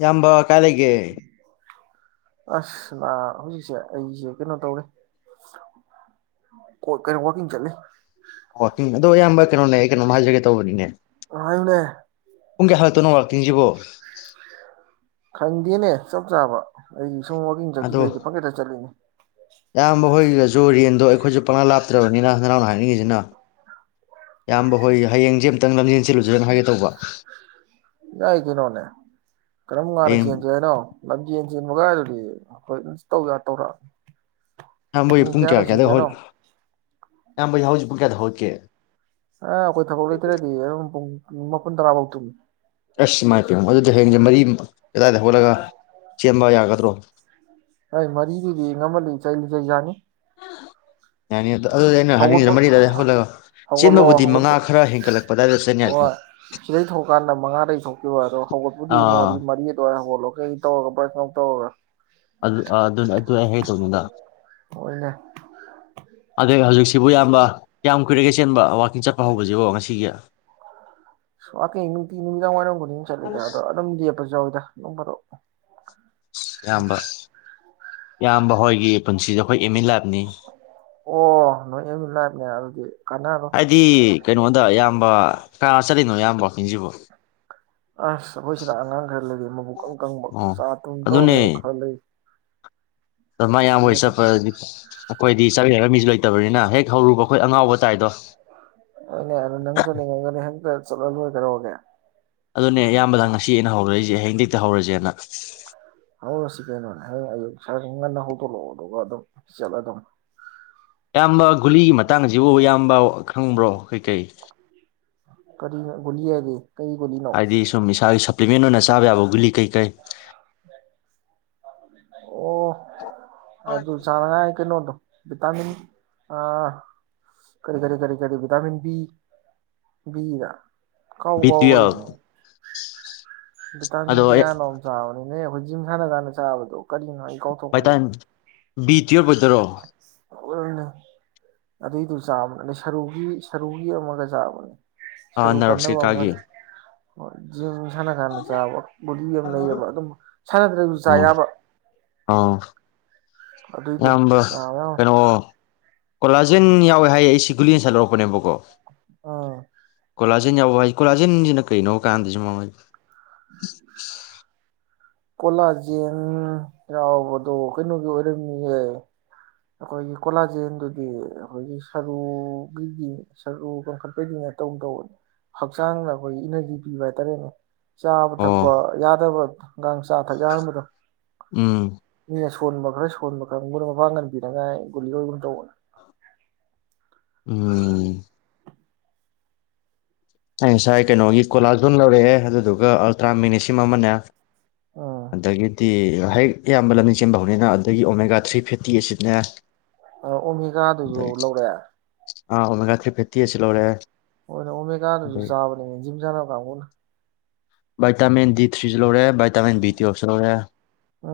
ꯌꯥꯝꯝꯕ ꯀꯂꯒꯦ ꯑꯁꯅꯥ ꯍꯧꯖꯤꯛꯁꯦ ꯑꯩꯁꯦ ꯀꯩꯅꯣ ꯇꯧꯔꯦ ꯀꯩꯅꯣ ꯋꯀꯤꯡ ꯆꯠꯂꯤ ꯑꯣ ꯑꯗꯣ ꯑꯌꯥꯝꯕ ꯀꯩꯅꯣꯅꯦ ꯀꯩꯅꯣ ꯍꯥꯏꯖꯒꯦ ꯇꯧꯕꯅꯤꯅꯦ ꯑ ꯏꯅꯦ ꯄꯨꯡ ꯀꯌꯥ ꯍꯥꯏ ꯇꯣꯅꯣꯡꯔꯥꯛ ꯇꯤꯡꯁꯤꯕꯣ ꯈꯪꯗꯦꯅꯦ ꯆꯞ ꯆꯥꯕ ꯑꯩꯒꯤ ꯁꯨꯝ ꯋꯥꯒꯤꯡ ꯆꯠꯈꯤꯗꯩꯗꯤ ꯑꯗꯣ ꯄꯪꯀꯦꯠꯇ ꯆꯠꯂꯤꯅꯦ ꯏꯌꯥꯝꯕ ꯍꯣꯏꯗꯁꯨ ꯔꯦꯟꯗꯣ ꯑꯩꯈꯣꯏꯁꯨ ꯄꯪꯪꯂꯥ ꯂꯥꯞꯇ꯭ꯔꯕꯅꯤꯅ ꯅꯅꯥꯎꯅ ꯍꯥꯏꯅꯤꯡꯉꯤꯁꯤꯅ ꯏꯌꯥꯝꯕ ꯍꯣꯏ ꯍꯌꯦꯡꯁꯦ ꯑ ꯑꯃꯨꯇꯪ ꯂꯝꯖꯦꯟ ꯆꯜꯂꯨꯁꯦꯅ ꯍꯥꯏꯒꯦ ꯇꯧꯕ ꯌꯥꯏ ꯀꯩꯅꯣꯅꯦ ꯀꯔꯝꯉꯥꯟꯅ ꯍꯌꯦꯡ ꯆꯡꯁ ꯍꯥꯏꯅꯣ ꯅꯞ ꯌꯦꯟꯁꯤꯦꯅ ꯃꯒꯥꯏꯗꯨꯗꯤ ꯍꯣꯏ ꯑꯗꯨꯝ ꯇꯧ ꯇꯧꯔꯛꯑꯅꯤ ꯏꯌꯥꯝꯕ ꯍꯣꯏ ꯄꯨꯡ ꯀꯌꯥ ꯀꯌꯥꯗ ꯍꯧꯒꯠꯂꯤꯅꯣ ꯌꯥꯝꯕꯩ ꯌꯥꯍꯧꯖꯦ ꯄꯨꯡ ꯀꯌꯥꯗ ꯍꯧꯒꯠꯀꯦ ꯑ ꯑꯩꯈꯣꯏ ꯊꯕꯛ ꯂꯩꯇꯔꯗꯤ ꯄꯨꯡ ꯃꯥꯄꯟ ꯇꯔꯥꯕꯧ ꯇꯨꯝ ꯑꯁ ꯏꯃꯥꯏ ꯄꯦꯝꯃ ꯑꯗꯨꯗꯤ ꯍꯌꯦꯡꯁꯦ ꯃꯔꯤ ꯑꯗꯥꯏꯗ ꯍꯧꯒꯠꯂꯒ ꯆꯦꯟꯕ ꯌꯥꯒꯗ꯭ꯔꯣ ꯍꯩ ꯃꯔꯤꯗꯨꯗꯤ ꯉꯟꯃꯜꯂꯤ ꯆꯩꯂꯤꯆ ꯌꯥꯅꯤ ꯌꯥꯅꯤ ꯑꯗꯨꯗ ꯑꯩꯅ ꯍꯥꯏꯅꯤꯡꯉꯤꯗ ꯍꯧꯒꯠꯄ ꯃꯔꯤ ꯑꯗꯨꯋꯥꯏꯗ ꯍꯧꯒꯠꯂꯒ ꯍꯧꯒꯠꯂꯣ ꯆꯦꯟꯕꯕꯨꯗꯤ ꯃꯉꯥ ꯍꯧꯒꯠꯄ ꯈꯔ ꯍꯦꯟꯒꯠꯂꯛꯄ ꯑꯗꯨꯋꯥꯏꯗ ꯆꯦꯟꯕ ꯌꯥꯏꯗꯅ ꯃꯉꯥꯗꯒꯤ ꯊꯣꯛꯈꯤꯕ ꯑꯗꯣ ꯍꯧꯒꯠꯄꯨꯗꯤ ꯃꯔꯤ ꯑꯥ ꯃꯔꯤ ꯑꯗꯨꯋꯥꯏ ꯍꯧꯒꯠꯂꯣ ꯀꯩ ꯇꯧꯔꯒ ꯕꯔꯁ ꯅꯨꯡ ꯇꯧꯔꯒ ꯑꯗꯨ ꯑ ꯑꯗꯨ ꯑꯗꯨ ꯍꯥꯏꯒꯦ ꯇꯧꯅꯤꯗꯥ ꯑꯣꯏꯅꯦ ꯍ ꯍꯧꯖꯤꯛꯁꯤꯕꯨ ꯏꯌꯥꯝꯕ ꯀꯌꯥꯝ ꯀꯨꯏꯔꯒꯦ ꯆꯦꯟꯕ ꯋꯥꯛꯀꯤꯡ ꯆꯠꯄ ꯍꯧꯕꯁꯤꯕꯣ ꯉꯁꯤꯒꯤ ꯋꯥꯀꯤꯡ ꯅꯨꯡꯇꯤ ꯅꯨꯃꯤꯗꯥꯡ ꯋꯥꯔꯝꯒ ꯡ ꯆꯠꯂꯤꯗ ꯑꯗꯣ ꯑꯗꯨꯝ ꯂꯦꯞꯄꯁꯨ ꯌꯥꯎꯋꯤꯗ ꯅꯣꯡ ꯐꯥꯗꯣꯛ ꯏꯌꯥꯝꯕ ꯏꯌꯥꯝꯕ ꯍꯣꯏꯒꯤ ꯄꯨꯟꯁꯤꯁꯦ ꯑꯩꯈꯣꯏ ꯑꯦꯝ ꯏꯟ ꯂꯥꯏꯐ ꯑꯣ ꯅꯣꯏ ꯑꯦꯝ ꯏꯟ ꯂꯥꯏꯐꯅꯦ ꯑꯗꯨꯗꯤ ꯀꯅꯥꯔꯣꯏ ꯍꯥꯏꯗꯤ ꯀꯩꯅꯣꯗ ꯏꯌꯥꯝꯕ ꯀꯅꯥ ꯀꯅꯥ ꯆꯠꯂꯤꯅꯣ ꯏꯌꯥꯝꯕ ꯋꯥꯜꯀꯤꯡꯁꯤꯕꯣ ꯑꯁ ꯑꯩꯈꯣꯏ ꯁꯤꯗ ꯑꯉꯥꯡ ꯈꯔ ꯂꯩꯔꯤ ꯃꯕꯨꯛ ꯏꯀꯪ ꯀꯪꯕ ꯑꯣ ꯆꯥ ꯇꯨꯝ ꯇꯧꯔ ꯂꯩꯕ ꯈꯔ ꯂꯩ ꯁꯃꯥꯏ ꯌꯥꯝ ꯍꯣꯏ ꯑꯗꯨꯒ ꯆꯠꯂꯦ ꯆꯠꯄꯗꯗꯤ ꯑꯩꯈꯣꯏꯗꯤ ꯆꯠꯃꯤꯟꯅꯅꯕ ꯃꯤꯁꯨ ꯂꯩꯇꯕꯅꯤꯅ ꯍꯦꯛ ꯍꯧꯔꯨꯕ ꯑꯩꯈꯣꯏ ꯑꯉꯥꯎꯕ ꯇꯥꯏꯗꯣ ꯔ ꯅꯪꯁꯨꯅꯤ ꯍꯪ ꯆꯠꯂꯂꯣꯏꯔꯦ ꯀꯩꯗꯧꯔꯒꯦ ꯑꯗꯨꯅꯦ ꯏꯌꯥꯝꯕꯗ ꯉꯁꯤ ꯑꯩꯅ ꯍꯧꯔꯛꯏꯁꯦ ꯍꯌꯦꯡ ꯍꯦꯛꯇ ꯍꯧꯔꯁꯦꯅ ꯍꯧꯔꯁꯤ ꯀꯩꯅꯣꯅꯦ ꯍꯌꯦꯡ ꯑꯌꯨꯛ ꯁꯥꯔ ꯁꯨꯝ ꯉꯟꯅ ꯍꯧꯗꯣꯛꯂꯛꯑꯣ ꯑꯗꯨꯒ ꯑꯗꯨꯝ ꯆꯠꯂ ꯑꯗꯨꯝ ꯏꯌꯥꯝꯕ ꯒꯨꯂꯤꯒꯤ ꯃꯇꯥꯡꯁꯤꯕꯨ ꯑꯌꯥꯝꯕ ꯈꯪꯕ꯭ꯔꯣ ꯀꯩꯀꯩ ꯀꯔꯤꯅꯣ ꯒꯨꯂꯤ ꯍꯥꯏꯗꯤ ꯀꯩ ꯒꯨꯂꯤꯅꯣ ꯍꯥꯏꯗꯤ ꯁꯨꯝ ꯏꯁꯥꯒꯤ ꯁꯄ꯭ꯂꯤꯃꯦꯟ ꯑꯣꯏꯅ ꯆꯥꯕ ꯌꯥꯕ ꯒꯨꯂꯤ ꯀꯩ ꯀꯩ ꯑꯣ ꯑꯗꯨ ꯑꯗꯨ ꯆꯥꯡꯅꯉꯥꯏ ꯀꯩꯅꯣꯗꯣ ꯚꯤꯇꯥꯃꯤꯟ ꯑ ꯀꯔꯤ ꯀꯔꯤ ꯀꯔꯤ ꯀꯔꯤ ꯚꯤꯇꯥꯃꯤꯟ ꯕꯤ ꯕꯤꯗ ꯀꯥꯎꯕꯨ ꯕꯤ ꯇꯨꯌꯦꯜꯞ ꯀꯥꯎꯒꯔꯦꯅꯦ ꯕꯤꯇꯥꯃꯦꯟ ꯑꯗꯣ ꯑꯩ ꯀꯌꯥꯅꯣꯝꯃ ꯆꯥꯕꯅꯤ ꯅ ꯍꯣꯏ ꯖꯤꯝ ꯁꯥꯟꯅ ꯀꯥꯟ ꯆꯥꯕꯗꯣ ꯀꯔꯤ ꯅꯣ ꯑꯩ ꯕꯥꯏꯇꯥꯃꯤꯟ ꯕꯤ ꯇꯨꯌꯦꯜꯞ ꯑꯣꯏꯗꯣꯏꯔꯣ ꯑꯗꯨꯏꯗꯨ ꯆꯥꯕ ꯑꯗꯩ ꯁꯔꯨꯒꯤ ꯁꯔꯨꯒꯤ ꯑꯃꯒ ꯆꯥꯕꯅꯦ ꯑꯥ ꯅꯅꯥꯔꯁ ꯀꯦꯀꯥꯒꯤ ꯑꯣꯖ ꯁꯥꯟꯅ ꯀꯥꯟꯅ ꯆꯥꯕ ꯕꯣꯗꯤ ꯑꯃ ꯂꯩꯌꯦꯕ ꯑꯗꯨꯝ ꯁꯥꯟꯅꯗ꯭ꯔꯒꯁꯨ ꯆꯕ ꯑꯥꯎ ꯑꯗꯨꯏꯗꯨꯣ ꯑ ꯀꯣꯂꯥꯖꯦꯟ ꯌꯥꯎꯋꯦ ꯍꯥꯏꯌꯦ ꯑꯩ ꯁꯤꯒꯨꯂꯤ ꯌꯦ ꯁꯠꯂꯛꯄꯅꯦꯕꯀꯣ ꯑꯥ ꯀꯣꯂꯥꯖꯦꯟ ꯌꯥꯎꯕ ꯍꯥꯏ ꯀꯣꯂꯥꯖꯦꯟꯁꯤ ꯀꯩꯅꯣ ꯀꯥꯟꯗꯁꯨ ꯃꯉ [unintelligible] ꯀꯣꯂꯥꯖꯦꯡ ꯌꯥꯎꯕꯗꯣ ꯀꯩꯅꯣꯒꯤ ꯑꯣꯏꯔꯝꯃꯤꯍꯦ ꯑꯩꯈꯣꯏꯒꯤ ꯀꯣꯂꯥꯖꯦꯟꯗꯨꯗꯤ ꯑꯩꯈꯣꯏꯒꯤ ꯁꯔꯨꯒꯤꯗꯤ ꯁꯔꯨ ꯀꯪꯈꯠꯄꯒꯤꯅꯦ ꯇꯧ ꯇꯧ ꯍꯛꯆꯥꯡꯗ ꯑꯩꯈꯣꯏꯒꯤ ꯏꯅꯔꯖꯤ ꯄꯤꯕ ꯍꯥꯏꯇꯥꯔꯦꯅꯦ ꯆꯥꯕ ꯑꯣ ꯊꯛꯄ ꯌꯥꯗꯕ ꯑꯒꯥꯥꯡ ꯆꯥ ꯊꯛ ꯌꯥꯔꯝꯕꯗ ꯎꯝ ꯃꯤꯁꯨ ꯁꯣꯟꯕ ꯈꯔ ꯁꯣꯟꯕ ꯈꯔ ꯃꯣꯏꯅ ꯃꯄꯥꯡꯒꯟꯕꯤꯌꯨ ꯉꯥꯏ ꯨꯜꯂꯤꯒꯒ ꯇ ꯎꯝ ꯑꯩ ꯉꯁꯥꯏ ꯀꯩꯅꯣꯒꯤ ꯀꯣꯂꯥꯖꯣꯟ ꯂꯧꯔꯛꯑꯦ ꯑꯗꯨꯗꯨꯒ ꯑꯜꯇ꯭ꯔꯥ ꯃꯅꯦꯁꯤꯝ ꯑꯃꯅꯦ ꯎꯝ ꯑꯗꯒꯤꯗꯤ ꯍꯦꯛ ꯑꯌꯥꯝꯕ ꯂꯝꯕꯤ ꯆꯦꯟꯕ ꯍꯧꯅꯤꯅ ꯑꯗꯨꯗꯒꯤ ꯑꯣꯃꯦꯒꯥ ꯊ꯭ꯔꯤ ꯐꯤꯐꯇꯤꯁꯤꯅꯦ ꯑ ꯑꯣꯃꯦꯒꯥꯥꯗꯨꯁꯨ ꯂꯧꯔꯑꯦ ꯑ ꯑꯣ ꯃꯃꯦꯒꯥ ꯊ꯭ꯔꯤ ꯐꯤꯞꯇꯤ ꯑꯁꯤ ꯂꯣꯔꯦ ꯍ ꯑꯣ ꯃꯒꯥꯥꯗꯁꯨ ꯆꯥꯕꯅꯦ ꯖꯤꯖꯥꯅ ꯀꯥ ꯀꯅ ꯚꯇꯝꯤꯟ ꯗꯤ ꯊ꯭ꯔꯤꯁꯤ ꯂꯣꯏꯔꯦ ꯚꯇꯝꯤꯟ ꯕꯤ ꯑ ꯑꯁꯔꯅꯦ ꯑ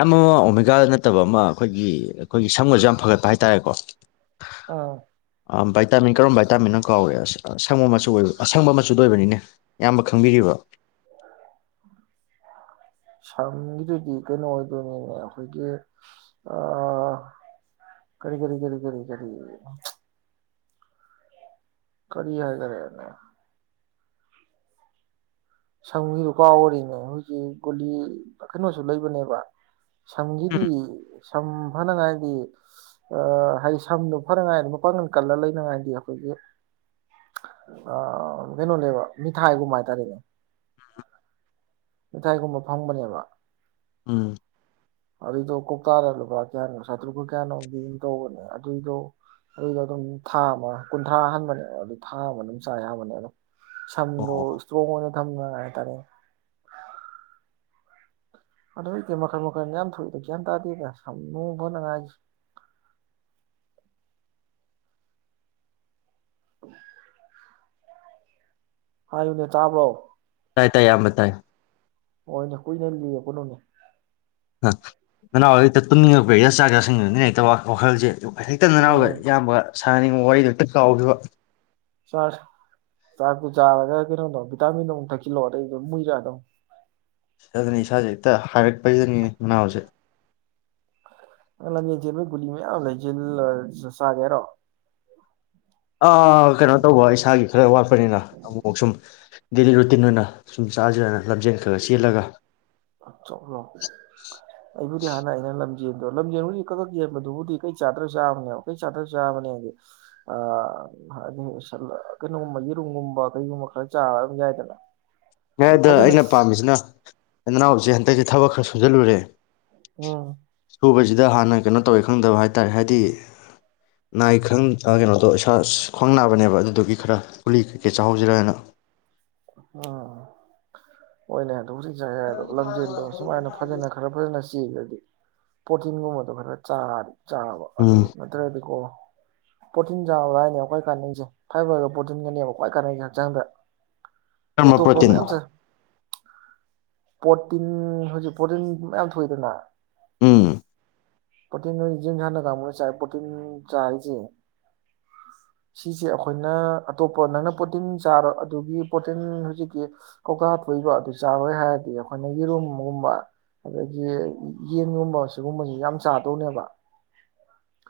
ꯌꯥꯝ ꯑꯃ ꯑꯣꯃꯦꯒꯥ ꯅꯠꯇꯕ ꯑꯃ ꯑꯩꯈꯣꯏꯒꯤ ꯑꯩꯈꯣꯏꯒꯤ ꯁꯝꯒꯁꯨ ꯌꯥꯝ ꯐꯒꯠꯄ ꯍꯥꯏꯇꯥꯥꯔꯦꯀꯣ ꯑꯥ ꯚꯥꯏꯇꯥꯃꯤꯟ ꯀꯔꯝꯕ ꯚꯥꯏꯇꯥꯃꯤꯟꯅ ꯀꯥꯎꯔꯦ ꯑꯁ ꯑꯁꯪꯕ ꯃꯆꯨ ꯑꯣꯏ ꯑꯁꯪꯕ ꯃꯆꯨꯗꯣ ꯑꯣꯏꯕꯅꯤꯅꯦ ꯑꯌꯥꯝꯕ ꯈꯪꯕꯤꯔꯤꯕ ꯁꯝꯒꯤꯗꯨꯗꯤ ꯀꯩꯅꯣ ꯑꯣꯏꯗꯣꯏꯅꯤꯅꯦ ꯑꯩꯈꯣꯏꯒꯤ ꯑ ꯀꯔꯤ ꯀꯔꯤ ꯀꯔꯤ ꯀꯔꯤ ꯀꯔꯤ ꯀꯔꯤ ꯍꯥꯏ ꯈꯔꯦꯅꯦ ꯁꯝꯒꯤꯗꯨ ꯀꯥꯎ ꯑꯣꯏꯔꯤꯅꯦ ꯍꯧꯖꯤꯣꯏꯛ ꯒꯨꯂꯤ ꯀꯩꯅꯣꯁꯨ ꯂꯩꯕꯅꯦꯕ ꯁꯝꯒꯤꯗꯤ ꯎꯝ ꯁꯝ ꯐꯅꯉꯥꯏꯗꯤ ꯑ ꯍꯥꯏꯗꯤ ꯁꯝꯗꯣ ꯐꯅꯉꯥꯏꯗꯤ ꯃꯄꯥꯡꯒꯜ ꯀꯜꯂ ꯂꯩꯅꯉꯥꯏꯗꯤ ꯑꯩꯈꯣꯏꯒꯤ ꯑ ꯀꯩꯅꯣꯅꯦꯕ ꯃꯤꯊꯥꯏꯒꯨꯝꯕ ꯍꯥꯏꯇꯥꯔꯦꯅꯦ ꯃꯊꯥꯏꯒꯨꯝꯕ ꯐꯪꯕꯅꯦꯕ ꯎꯝ ꯑꯗꯨꯏꯗꯣ ꯀꯧꯇꯥꯗ ꯂꯨꯄꯥ ꯀꯌꯥꯅꯣ ꯆꯥꯇ꯭ꯔꯨꯛ ꯀꯨ ꯀꯌꯥꯅꯣꯒꯤ ꯑꯗꯨꯝ ꯇꯧꯕꯅꯦ ꯑꯗꯨꯏꯗꯣ ꯑꯗꯨꯏꯗꯣ ꯑꯗꯨꯝ ꯊꯥ ꯑꯃ ꯀꯨꯟꯊ꯭ꯔꯥ ꯑꯍꯟꯕꯅꯦ ꯑꯗꯨ ꯊꯥ ꯑꯃ ꯑꯗꯨꯝ ꯆꯥ ꯌꯥꯝꯕꯅꯦ ꯑꯗꯨꯝ ꯁꯗꯣ ꯑꯣ ꯏꯁꯇ꯭ꯔꯣꯡꯅ ꯀꯝꯒꯥꯏꯇꯥꯔꯦ ꯑꯗꯨ ꯏꯗꯤ ꯃꯈꯟ ꯃꯈꯟ ꯌꯥꯝ ꯊꯣꯛꯏꯅ ꯒ꯭ꯌꯥꯟ ꯇꯥꯗꯦꯗ ꯁꯝ ꯅꯨꯡ ꯐꯅꯉꯥꯏꯁꯤ ꯍꯥꯏꯌꯨꯅꯦ ꯆꯥꯕ꯭ꯔꯣ ꯇꯥꯏ ꯇꯥꯏ ꯑꯌꯥꯝꯕ ꯇꯥꯏ ꯑꯣ ꯏꯁꯨ ꯀꯅꯦꯌꯦ ꯀꯅꯣꯅꯤ ꯅꯅꯥꯎꯖꯦ ꯍꯦꯛꯇ ꯇꯨꯝꯅꯤꯡꯉꯛꯄ ꯆꯥꯛ ꯆꯥꯁꯤꯁꯤꯡꯅꯤꯅ ꯍꯦꯛꯇ ꯋꯥꯈꯜꯁꯦ ꯍꯦꯛꯇ ꯅꯥꯎꯒ ꯎꯝ ꯏꯌꯥꯝꯕ ꯁꯥꯅꯅꯤꯡꯕ ꯋꯥꯔꯤꯗꯨ ꯍꯦꯛꯇ ꯀꯥꯎꯈꯤꯕ ꯆꯥꯛ ꯆꯥꯛꯇꯨ ꯆꯥꯔꯒ ꯀꯩꯅꯣꯗꯣ ꯚꯤꯇꯥꯃꯤꯟꯗ ꯑꯃꯨꯛ ꯊꯛꯆꯤꯜꯂꯣ ꯑꯗꯩꯗꯨꯝ ꯑꯨꯏꯔꯛꯑꯗꯨꯅꯤ ꯑꯗꯨꯅꯦ ꯏꯁꯥꯁꯦ ꯍꯦꯛꯇ ꯍꯥꯏꯔꯠꯄꯖꯤꯗꯅꯤꯅꯦ ꯃꯅꯥꯎꯁꯦ ꯑꯩ ꯂꯝꯖꯦꯟ ꯆꯣꯟꯕꯩ ꯒꯨꯂꯤ ꯃꯌꯥꯝ ꯂꯩꯖꯤꯜꯂꯩ ꯆꯥꯒꯦꯔꯣ ꯑꯥ ꯀꯩꯅꯣ ꯇꯧꯕ ꯏꯁꯥꯒꯤ ꯈꯔ ꯋꯥꯠꯄꯅꯤꯅ ꯑꯃꯨꯛꯁꯨꯝ ꯗꯦꯂꯤ ꯔꯨꯇꯤꯟ ꯑꯣꯏꯅ ꯁꯨꯝ ꯆꯥꯖꯤꯔꯅ ꯂꯝꯖꯦꯟ ꯈꯔ ꯈ ꯆꯦꯜꯂꯒ ꯑꯩꯕꯨꯗꯤ ꯍꯥꯟꯅ ꯑꯩꯅ ꯂꯝꯖꯦꯜꯗꯣ ꯂꯝꯖꯦꯜꯕꯨꯗꯤ ꯀꯛ ꯀꯛ ꯌꯦꯟꯕꯗꯨꯕꯨꯗꯤ ꯀꯩ ꯆꯥꯗ꯭ꯔꯖꯨ ꯌꯥꯕꯅꯦꯕ ꯀꯩ ꯆꯥꯗ꯭ꯔꯖꯨ ꯌꯥꯕꯅꯦ ꯍꯥꯏꯗꯤ ꯀꯩꯅꯣꯒꯨꯝꯕ ꯌꯦꯔꯨꯝꯒꯨꯝꯕ ꯀꯩꯒꯨꯝꯕ ꯈꯔ ꯆꯥꯔ ꯌꯥꯏꯗꯅ ꯑꯗꯣ ꯑꯗ ꯐꯖꯅ ꯑꯩꯅ ꯄꯥꯝꯃꯤꯁꯤꯅ ꯅꯅꯥꯎꯁꯦ ꯍꯟꯗꯛꯁꯦ ꯊꯛ ꯈꯔ ꯁꯣꯟꯖꯜꯂꯨꯔꯦ ꯎꯝ ꯁꯨꯕꯁꯤꯗ ꯍꯥꯟꯅ ꯀꯩꯅꯣ ꯇꯧꯋꯦ ꯈꯪꯗꯕ ꯍꯥꯏꯇꯥꯔꯦ ꯍꯥꯏꯗꯤ ꯅꯥꯏ ꯈꯪ ꯀꯩꯅꯣꯗꯣ ꯏꯁꯥ ꯈ꯭ꯋꯥꯡ ꯅꯥꯕꯅꯦꯕ ꯑꯗꯨꯗꯨꯒꯤ ꯈꯔ ꯒꯨꯂꯤ ꯀꯩꯀꯩ ꯆꯥꯍꯧꯁꯤꯔ ꯍꯥꯏꯅ ꯎꯝ ꯍꯣꯏꯅꯦ ꯍꯥꯏ ꯑꯗꯨꯕꯨꯗꯤ ꯌꯥꯏꯌꯦ ꯑꯗꯣ ꯂꯝꯖꯦꯟꯗꯣ ꯁꯨꯃꯥꯏꯅ ꯐꯖꯅ ꯈꯔ ꯐꯖꯅ ꯆꯦꯜꯂꯗꯤ ꯄ꯭ꯔꯣꯇꯤꯟꯒꯨꯝꯕꯗꯣ ꯈꯔ ꯆꯥꯔꯗꯤ ꯆꯥꯕ ꯑꯗꯨ ꯎꯝ ꯅꯠꯇ꯭ꯔꯗꯤꯀꯣ ꯄ꯭ꯔꯣꯇꯤꯟ ꯆꯥꯎꯕ꯭ꯔ ꯍꯥꯏꯔ ꯀ꯭ꯋꯥꯏ ꯀꯥꯟꯅꯁꯦ ꯐꯥꯏꯕꯔꯗꯣ ꯄ꯭ꯔꯣꯇꯤꯟꯒꯅꯦꯕ ꯈ꯭ꯋꯥꯏ ꯀꯥꯟꯅꯩꯁꯦ ꯍꯛꯆꯥꯡꯗ ꯀꯔꯝꯕ ꯑꯇꯣꯞꯄ ꯄ꯭ꯔꯣꯇꯤꯟ ꯃꯌꯥꯝ ꯆꯥ ꯄ꯭ꯔꯇꯤꯟ ꯍꯧꯖꯤꯛ ꯄ꯭ꯔꯣꯔꯇꯤꯟ ꯃꯌꯥꯝ ꯊꯣꯛꯏꯗꯅ ꯎꯝ ꯄ꯭ꯔꯣꯇꯤꯟ ꯖꯤꯝ ꯁꯥꯟꯅ ꯀꯥꯡꯕꯨꯅ ꯆꯥꯏ ꯄ꯭ꯔꯣꯇꯤꯟ ꯆꯥꯔꯤꯁꯦ ꯁꯤꯁꯦ ꯑꯩꯈꯣꯏꯅ ꯑꯇꯣꯞꯄ ꯅꯪꯅ ꯄ꯭ꯔꯣꯇꯤꯟ ꯆꯥꯔ ꯑꯗꯨꯒꯤ ꯄꯣꯇꯤꯟ ꯍꯧꯖꯤꯛꯀꯤ ꯀꯧꯇꯥꯥ ꯊꯣꯛꯏꯕ ꯑꯗꯨ ꯆꯥꯔꯣꯏ ꯍꯥꯏꯔꯗꯤ ꯑꯩꯈꯣꯏꯅ ꯌꯦꯔꯨꯝꯒꯨꯝꯕ ꯑꯗꯒꯤ ꯌꯦꯟꯒꯨꯝꯕ ꯁꯤꯒꯨꯝꯕꯁꯤ ꯌꯥꯝ ꯆꯥꯗꯧꯅꯦꯕ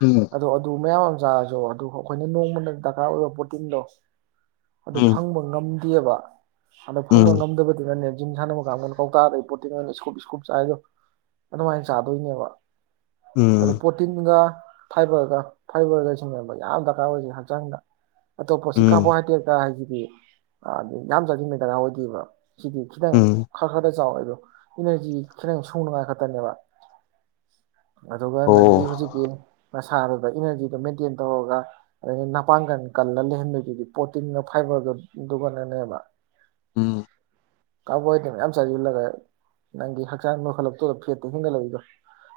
ꯎꯝ ꯑꯣ ꯑꯗꯨ ꯃꯌꯥꯝ ꯑꯃ ꯆꯥꯔꯖꯨ ꯑꯗꯨ ꯑꯩꯈꯣꯏꯅ ꯅꯣꯡꯃꯅ ꯗꯔꯀꯥꯔ ꯑꯣꯏꯕ ꯄ꯭ꯔꯣꯇꯤꯟꯗꯣ ꯑꯗꯨ ꯎꯝ ꯐꯪꯕ ꯉꯝꯗꯦꯕ ꯑꯗꯣ ꯐꯪꯕ ꯉꯝꯗꯕꯗꯨꯅꯅꯦ ꯖꯤꯝ ꯁꯥꯟꯅꯕ ꯅ ꯀꯧꯇꯥꯗꯩ ꯄꯣꯠꯇꯤ ꯅꯣꯏꯅ ꯏꯁꯀꯨꯞ ꯏꯁꯀꯨꯞ ꯆꯥꯏꯗꯣ ꯑꯗꯨꯃꯥꯏꯅ ꯆꯥꯗꯣꯏꯅꯦꯕ ꯑꯗꯣ ꯎꯝ ꯄ꯭ꯔꯣꯇꯤꯟꯒ ꯐꯥꯏꯕꯔꯒ ꯐꯥꯏꯕꯔꯒ ꯁꯤꯟꯅꯦꯕ ꯌꯥꯝ ꯗꯔꯀꯥꯔ ꯑꯣꯏꯁꯦ ꯍꯛꯆꯥꯡꯗ ꯑꯇꯣꯝꯄꯗꯤ ꯎꯝ ꯎꯝ ꯀꯥꯔꯕꯣꯍꯥꯏꯗ꯭ꯔꯦꯠ ꯀꯍꯥꯏꯗꯤ ꯑꯦ ꯌꯥꯝ ꯆꯥꯁꯤꯟꯕ ꯗꯀꯥ ꯑꯣꯏꯗꯦꯕ ꯁꯤꯗꯤ ꯈꯤꯇꯪ ꯎꯝ ꯈꯔ ꯈꯔꯗ ꯆꯥꯎꯋꯦ ꯑꯗꯣ ꯏꯅꯔꯖꯤ ꯈꯤꯇꯪ ꯁꯨꯅꯉꯥꯏ ꯈꯛꯇꯅꯦꯕ ꯑꯗꯨꯒ ꯑꯣ ꯅꯪꯒꯤ ꯍꯧꯖꯤꯛꯀꯤ ꯅꯁꯥꯗꯨꯗ ꯏꯅꯔꯖꯤꯗꯣ ꯃꯦꯟꯇꯦꯟ ꯇꯧꯔꯒ ꯑꯗꯗꯒꯤ ꯃꯄꯥꯡꯒꯟ ꯀꯜꯂ ꯂꯩꯍꯟꯕꯗꯨꯗꯤ ꯄ꯭ꯔꯣꯇꯤꯟꯒ ꯐꯥꯏꯕꯔꯗꯣ ꯑꯗꯨꯒ ꯅꯪꯅꯦꯕ ꯎꯝ ꯀꯥꯔꯕꯣꯍꯥꯏꯗ꯭ꯔꯦꯠ ꯃꯌꯥꯝ ꯆꯥꯁꯤꯜꯂꯒ ꯅꯪꯒꯤ ꯍꯛꯆꯥꯡ ꯅꯣꯛꯈꯠꯂꯛꯇꯣꯏꯗ ꯐꯦꯠꯇꯣ ꯍꯦꯟꯒꯠꯂꯛꯏꯗꯣ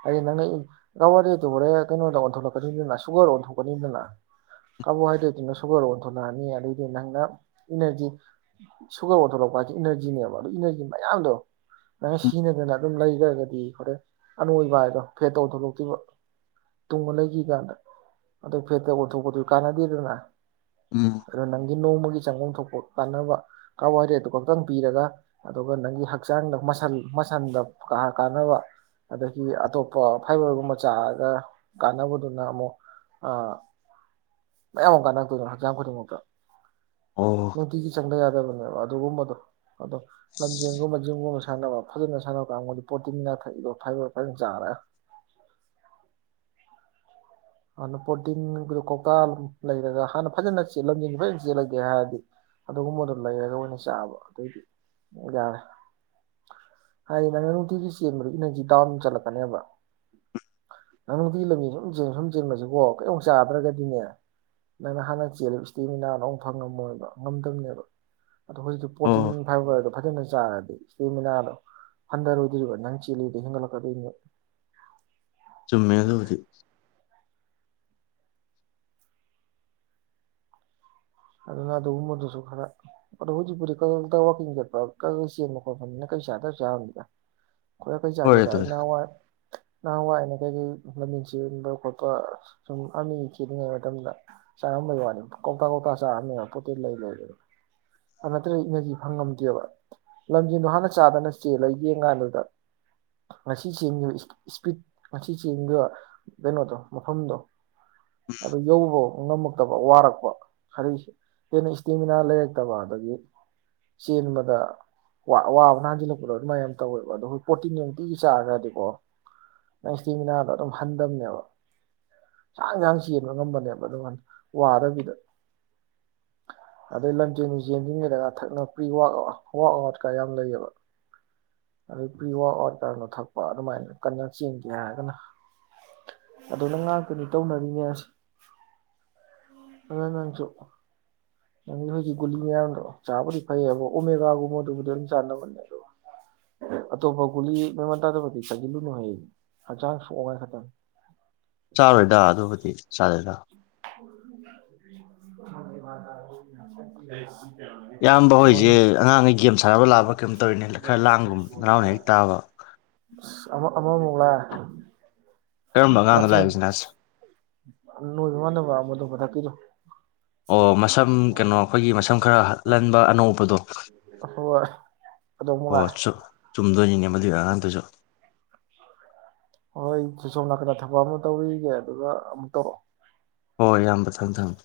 ꯑꯗꯤ ꯅꯪꯅ ꯀꯥꯕꯥꯣꯍꯏꯗ꯭ꯔꯦꯠꯇꯨ ꯍꯣꯔꯦꯟ ꯀꯩꯅꯣꯗ ꯑꯣꯟꯊꯣꯛꯂꯛꯀꯅꯤꯗꯨꯅ ꯁꯨꯒꯔ ꯑꯣꯟꯊꯣꯛꯀꯅꯤꯗꯅ ꯀꯥꯔꯕꯣꯍꯥꯏꯗ꯭ꯔꯦꯠꯇꯨꯅ ꯁꯨꯒꯔ ꯑꯣꯟꯊꯣꯛꯂꯛꯑꯅꯤ ꯑꯗꯩꯗꯤ ꯅꯪꯅ ꯏꯅꯔꯖꯤ ꯁꯨꯒꯔ ꯑꯣꯟꯊꯣꯛꯂꯛꯄ ꯍꯥꯏꯁꯦ ꯏꯅꯔꯖꯤꯅꯦꯕ ꯑꯗꯨ ꯏꯅꯔꯖꯤ ꯃꯌꯥꯝꯗꯣ ꯅꯪ ꯎꯝ ꯁꯤꯖꯤꯟꯅꯗꯅ ꯑꯗꯨꯝ ꯂꯩꯈ꯭ꯔꯒꯗꯤ ꯍꯣꯔꯦꯟ ꯑꯅꯣꯏꯕ ꯍꯥꯏꯗꯣ ꯐꯦꯠꯇ ꯑꯣꯊꯣꯛꯂꯛꯇꯕ ꯇꯨꯡꯕ ꯂꯩꯈꯤ ꯀꯥꯟꯗ ꯑꯗꯨ ꯐꯦꯠꯇ ꯑꯣꯟꯊꯣꯛꯄꯗꯨ ꯀꯥꯟꯅꯗꯦꯗꯅ ꯎꯝ ꯈꯔ ꯅꯪꯗꯤ ꯅꯣꯡꯃꯒꯤ ꯆꯪꯐꯝ ꯊꯣꯛꯄ ꯀꯥꯟꯅꯕ ꯀꯥꯔꯕꯥ ꯍꯔꯦꯠꯇꯨ ꯈꯛꯇꯪ ꯄꯤꯔꯒ ꯑꯗꯨꯒ ꯅꯪꯒꯤ ꯍꯛꯆꯥꯡꯗ ꯃꯁꯟꯗ ꯀ ꯀꯥꯟꯅꯕ ꯑꯗꯒꯤ ꯑꯇꯣꯞꯄ ꯐꯥꯏꯕꯔꯒꯨꯝꯕ ꯆꯥꯔꯒ ꯀꯥꯟꯅꯕꯗꯨꯅ ꯑꯃꯨꯛ ꯃꯌꯥꯝ ꯑꯃ ꯀꯥꯟꯔꯛꯇꯣꯏꯅꯣ ꯍꯛꯆꯥꯡ ꯈꯨꯗꯤꯡꯃꯛꯇ ꯑꯣ ꯅꯨꯡꯇꯤꯒꯤ ꯆꯥꯪꯗ ꯌꯥꯗꯕꯅꯦꯕ ꯑꯗꯨꯒꯨꯝꯕꯗꯣ ꯑꯗꯣ ꯂꯝꯖꯦꯟꯒꯨꯝꯕ ꯖꯤꯝꯒꯨꯝꯕ ꯁꯥꯟꯅꯕ ꯐꯖꯅ ꯁꯥꯟꯅꯕ ꯀꯥꯡꯕꯨꯗꯤ ꯄ꯭ꯔꯣꯇꯤꯟꯅꯥꯊꯛꯗꯣ ꯐꯥꯏꯕꯔ ꯐꯖꯅ ꯆꯥꯔꯒ ꯑꯗꯨꯅ ꯄ꯭ꯔꯣꯔꯇꯤꯟꯒꯤꯗꯣ ꯀꯧꯇꯥ ꯂꯩꯔꯒ ꯍꯥꯟꯅ ꯐꯖꯅꯖꯦꯟ ꯐꯖꯅ [inaudible] [unintelligible] ꯌꯥ ꯍꯥꯏꯔꯗꯤ ꯑꯗꯨꯒꯨꯝꯕꯗꯣ ꯂꯩꯔꯒ ꯑꯣꯏꯅ ꯆꯥꯕ ꯑꯗꯨꯏꯗꯤ ꯌꯥꯔꯦ ꯍꯥꯏꯗꯤ ꯅꯪꯅ ꯅꯨꯡꯇꯤꯒꯤ ꯆꯦꯟꯕꯗꯨ ꯏꯅꯔꯖꯤ ꯗꯥꯎꯟ ꯆꯠꯂꯛꯀꯅꯦꯕ ꯅꯪ ꯅꯨꯡꯇꯤꯒꯤ ꯂꯝꯕꯤ ꯁꯨꯝꯦꯟ ꯁꯨꯝ ꯆꯦꯟꯕꯕꯁꯤꯀꯣ ꯀꯩꯝꯇ ꯆꯥꯗ꯭ꯔꯒꯗꯤꯅꯦ ꯅꯪꯅ ꯍꯥꯟꯅ ꯆꯦꯜꯂꯤꯕ ꯏꯁꯇꯦꯃꯤꯅꯥꯅ ꯊꯪ ꯉꯝꯃꯣꯏꯕ ꯉꯝꯗꯕꯅꯦꯕ ꯑꯗꯣ ꯍꯧꯖꯤꯛꯇꯤ ꯑꯣ ꯄ꯭ꯔꯣꯇꯤꯟ ꯐꯥꯏꯕꯔꯗꯣ ꯐꯖꯅ ꯆꯥꯔꯗꯤ ꯏꯁꯇꯤꯃꯤꯅꯗꯣ ꯍꯟꯗꯔꯣꯏꯗꯔ꯭ꯤꯕ ꯅꯪ ꯆꯦꯜꯂꯤꯒꯩ ꯍꯦꯟꯒꯠꯂꯛꯀꯗꯣꯏꯅꯦ ꯆꯨꯝꯃꯦꯗ ꯑꯗꯨꯕꯨꯗꯤ ꯑꯗꯨꯅ ꯑꯗꯨꯒꯨꯝꯕꯗꯨꯁꯨ ꯈꯔ ꯑꯗꯣ ꯍꯧꯖꯤꯛꯄꯨꯗꯤ ꯋꯥꯀꯤꯡ ꯆꯠꯄ ꯆꯦꯟꯕ ꯈꯣꯠꯄꯅꯤꯅ ꯀꯩ ꯆꯥꯗꯔꯁꯨ ꯆꯥꯔꯝꯅꯤꯗ [unintelligible] ꯈꯔ ꯀꯩ ꯍꯣꯏ ꯆꯥꯗꯦꯗ ꯑꯗꯨꯗꯤ ꯑꯩꯅꯋꯥ [unintelligible] ꯅꯍꯥꯟꯋꯥꯏꯩꯅ ꯀꯩꯀꯩ ꯂꯝꯕꯤꯟ ꯆꯦꯟꯟꯕ ꯈꯣꯠꯄ ꯁꯨꯝ ꯑꯅꯤ ꯆꯦꯜꯂꯤꯉꯩ ꯃꯇꯝꯗ ꯆꯥꯔꯝꯕꯩ ꯋꯥꯅꯤ ꯀꯧꯇꯥꯛ ꯀꯧꯇꯥꯛ ꯆꯥꯅꯦꯕ ꯄꯣꯠꯇꯦꯜ ꯂꯩ ꯂꯩꯗꯅ ꯑꯗꯨ ꯅꯠꯇ꯭ꯔꯒ ꯏꯅꯔꯖꯤ ꯐꯪꯉꯝꯗꯦꯕ ꯂꯝꯖꯦꯟꯗꯣ ꯍꯥꯟꯅ ꯆꯥꯗꯅ ꯆꯦꯜꯂ ꯌꯦꯡ ꯀꯥꯟꯗꯨꯗ ꯉꯁꯤ ꯆꯦꯟꯈꯤꯕ ꯏꯁꯄꯤꯠ ꯉꯁꯤ ꯆꯦꯟꯈꯤꯕ ꯀꯩꯅꯣꯗꯣ ꯃꯐꯝꯗꯣ ꯑꯗꯨꯗ ꯌꯧꯕꯕꯧ ꯉꯝꯃꯛꯇꯕ ꯋꯥꯔꯛꯄ ꯈꯔꯤ ꯍꯦꯟꯅ ꯏꯁꯇꯦꯃꯤꯅꯥ ꯂꯩꯔꯛꯇꯕ ꯑꯗꯒꯤ ꯆꯦꯟꯕꯗ ꯋꯥꯕ ꯅꯥꯟꯁꯤꯜꯂꯛꯄꯗꯣ ꯑꯗꯨꯃꯥꯏ ꯌꯥꯝ ꯇꯧꯋꯦꯕ ꯑꯗꯣ ꯄꯣꯔꯇꯤꯟ ꯅꯨꯡꯇꯤꯒꯤ ꯆꯥꯗ ꯌꯥꯗꯦꯀꯣ ꯅꯪ ꯏꯁꯇꯦꯃꯤꯅꯥꯗꯣ ꯑꯗꯨꯝ ꯍꯟꯗꯕꯅꯦꯕ ꯆꯥꯡ ꯌꯥꯥꯡ ꯆꯦꯟꯕ ꯉꯝꯕꯅꯦꯕ ꯑꯗꯨꯝ ꯋꯥꯗꯕꯤꯗ ꯑꯗꯩ ꯂꯝꯖꯦꯟꯗꯨ ꯆꯦꯟꯁꯤꯟꯒꯦꯗꯒ ꯊꯛꯅꯕ ꯄ꯭ꯔꯤꯋ ꯑ ꯋꯔꯥꯛ ꯑꯥꯎꯠ ꯀ ꯌꯥꯝ ꯂꯩꯌꯦꯕ ꯑꯗꯩ ꯄ꯭ꯔꯤ ꯋꯥꯋꯔꯥꯛ ꯑꯥꯎꯠ ꯀꯅꯣ ꯊꯛꯄ ꯑꯗꯨꯃꯥꯏꯅ ꯀꯟꯅ ꯆꯦꯟꯒꯦ ꯍꯥꯏꯔꯒꯅ ꯑꯗꯨ ꯅꯪ ꯉꯥꯛꯇꯅꯤ ꯇꯧꯅꯔꯤꯅꯦ ꯑꯁ ꯑꯗꯨ ꯅꯪꯁꯨ ꯅꯪꯒꯤ ꯍꯈꯣꯏꯒꯤ ꯒꯨꯂꯤ ꯃꯌꯥꯝꯗꯣ ꯆꯥꯕꯨꯗꯤ ꯐꯩꯕ ꯑꯣꯃꯦꯒꯥꯒꯨꯝꯕꯗꯨꯕꯨꯗꯤ ꯑꯗꯨꯝ ꯆꯥꯅꯕꯅꯦ ꯑꯗꯣ ꯑꯇꯣꯞꯄ ꯒꯨꯂꯤ ꯃꯃꯥꯟ ꯇꯥꯗꯕꯗꯤ ꯆꯖꯤꯜꯂꯨꯅꯨꯍꯦ ꯍꯌꯦꯡ ꯍꯛꯆꯥꯡ ꯁꯣꯛꯉꯥꯏ ꯈꯛꯇꯪ ꯆꯥꯔꯣꯏꯗ ꯑꯗꯨꯕꯨꯗꯤ ꯆꯥꯗꯦꯗ [inaudible] ꯏꯌꯥꯝꯕ ꯍꯣꯏꯁꯦ ꯍꯣꯏꯅꯦ ꯑꯉꯥꯡꯈꯩ ꯒꯦꯝ ꯁꯥꯟꯅꯕ ꯂꯥꯛꯕ ꯀꯩꯝ ꯇꯧꯔꯤꯅꯦ ꯈꯔ ꯂꯥꯡꯒꯨꯝꯕ ꯍꯔꯥꯎꯅ ꯇꯥꯕ ꯑꯃ ꯑꯃꯃꯨꯛ ꯂꯥꯛꯑꯦ ꯀꯔꯝꯕ ꯑꯉꯥꯡꯅꯣ ꯂꯥꯛꯏꯖꯤꯅ ꯑꯁ ꯅꯣꯏ ꯋꯥꯗ ꯃꯥ ꯃꯗꯨ ꯐꯊ ꯀꯤꯗꯣ [inaudible] ꯑꯣ ꯃꯁꯝ ꯀꯩꯅꯣ ꯑꯩꯈꯣꯏꯒꯤ ꯃꯁꯝ ꯈꯔ ꯂꯟꯕ ꯑꯅꯣꯛ ꯎꯞꯄꯗꯣ ꯍꯣꯏ ꯑꯗꯨ ꯃꯨꯛ ꯑꯣ ꯂꯥꯛꯑꯦ ꯆꯨꯝꯗꯣꯏꯅꯤꯅꯦ ꯃꯗꯨꯏ ꯑꯉꯥꯡꯗꯨꯁꯨ ꯍꯣꯏ ꯖꯨ ꯁꯣꯝ ꯅꯥꯀꯟꯗ ꯊꯕꯛ ꯑꯃ ꯇꯧꯔꯨꯒꯤꯒꯦ ꯑꯗꯨꯒ ꯑꯃꯨꯛ ꯇꯧꯔꯛꯑꯣ ꯍꯣꯏ ꯏꯌꯥꯝꯕ ꯊꯝ ꯊꯝꯃꯦ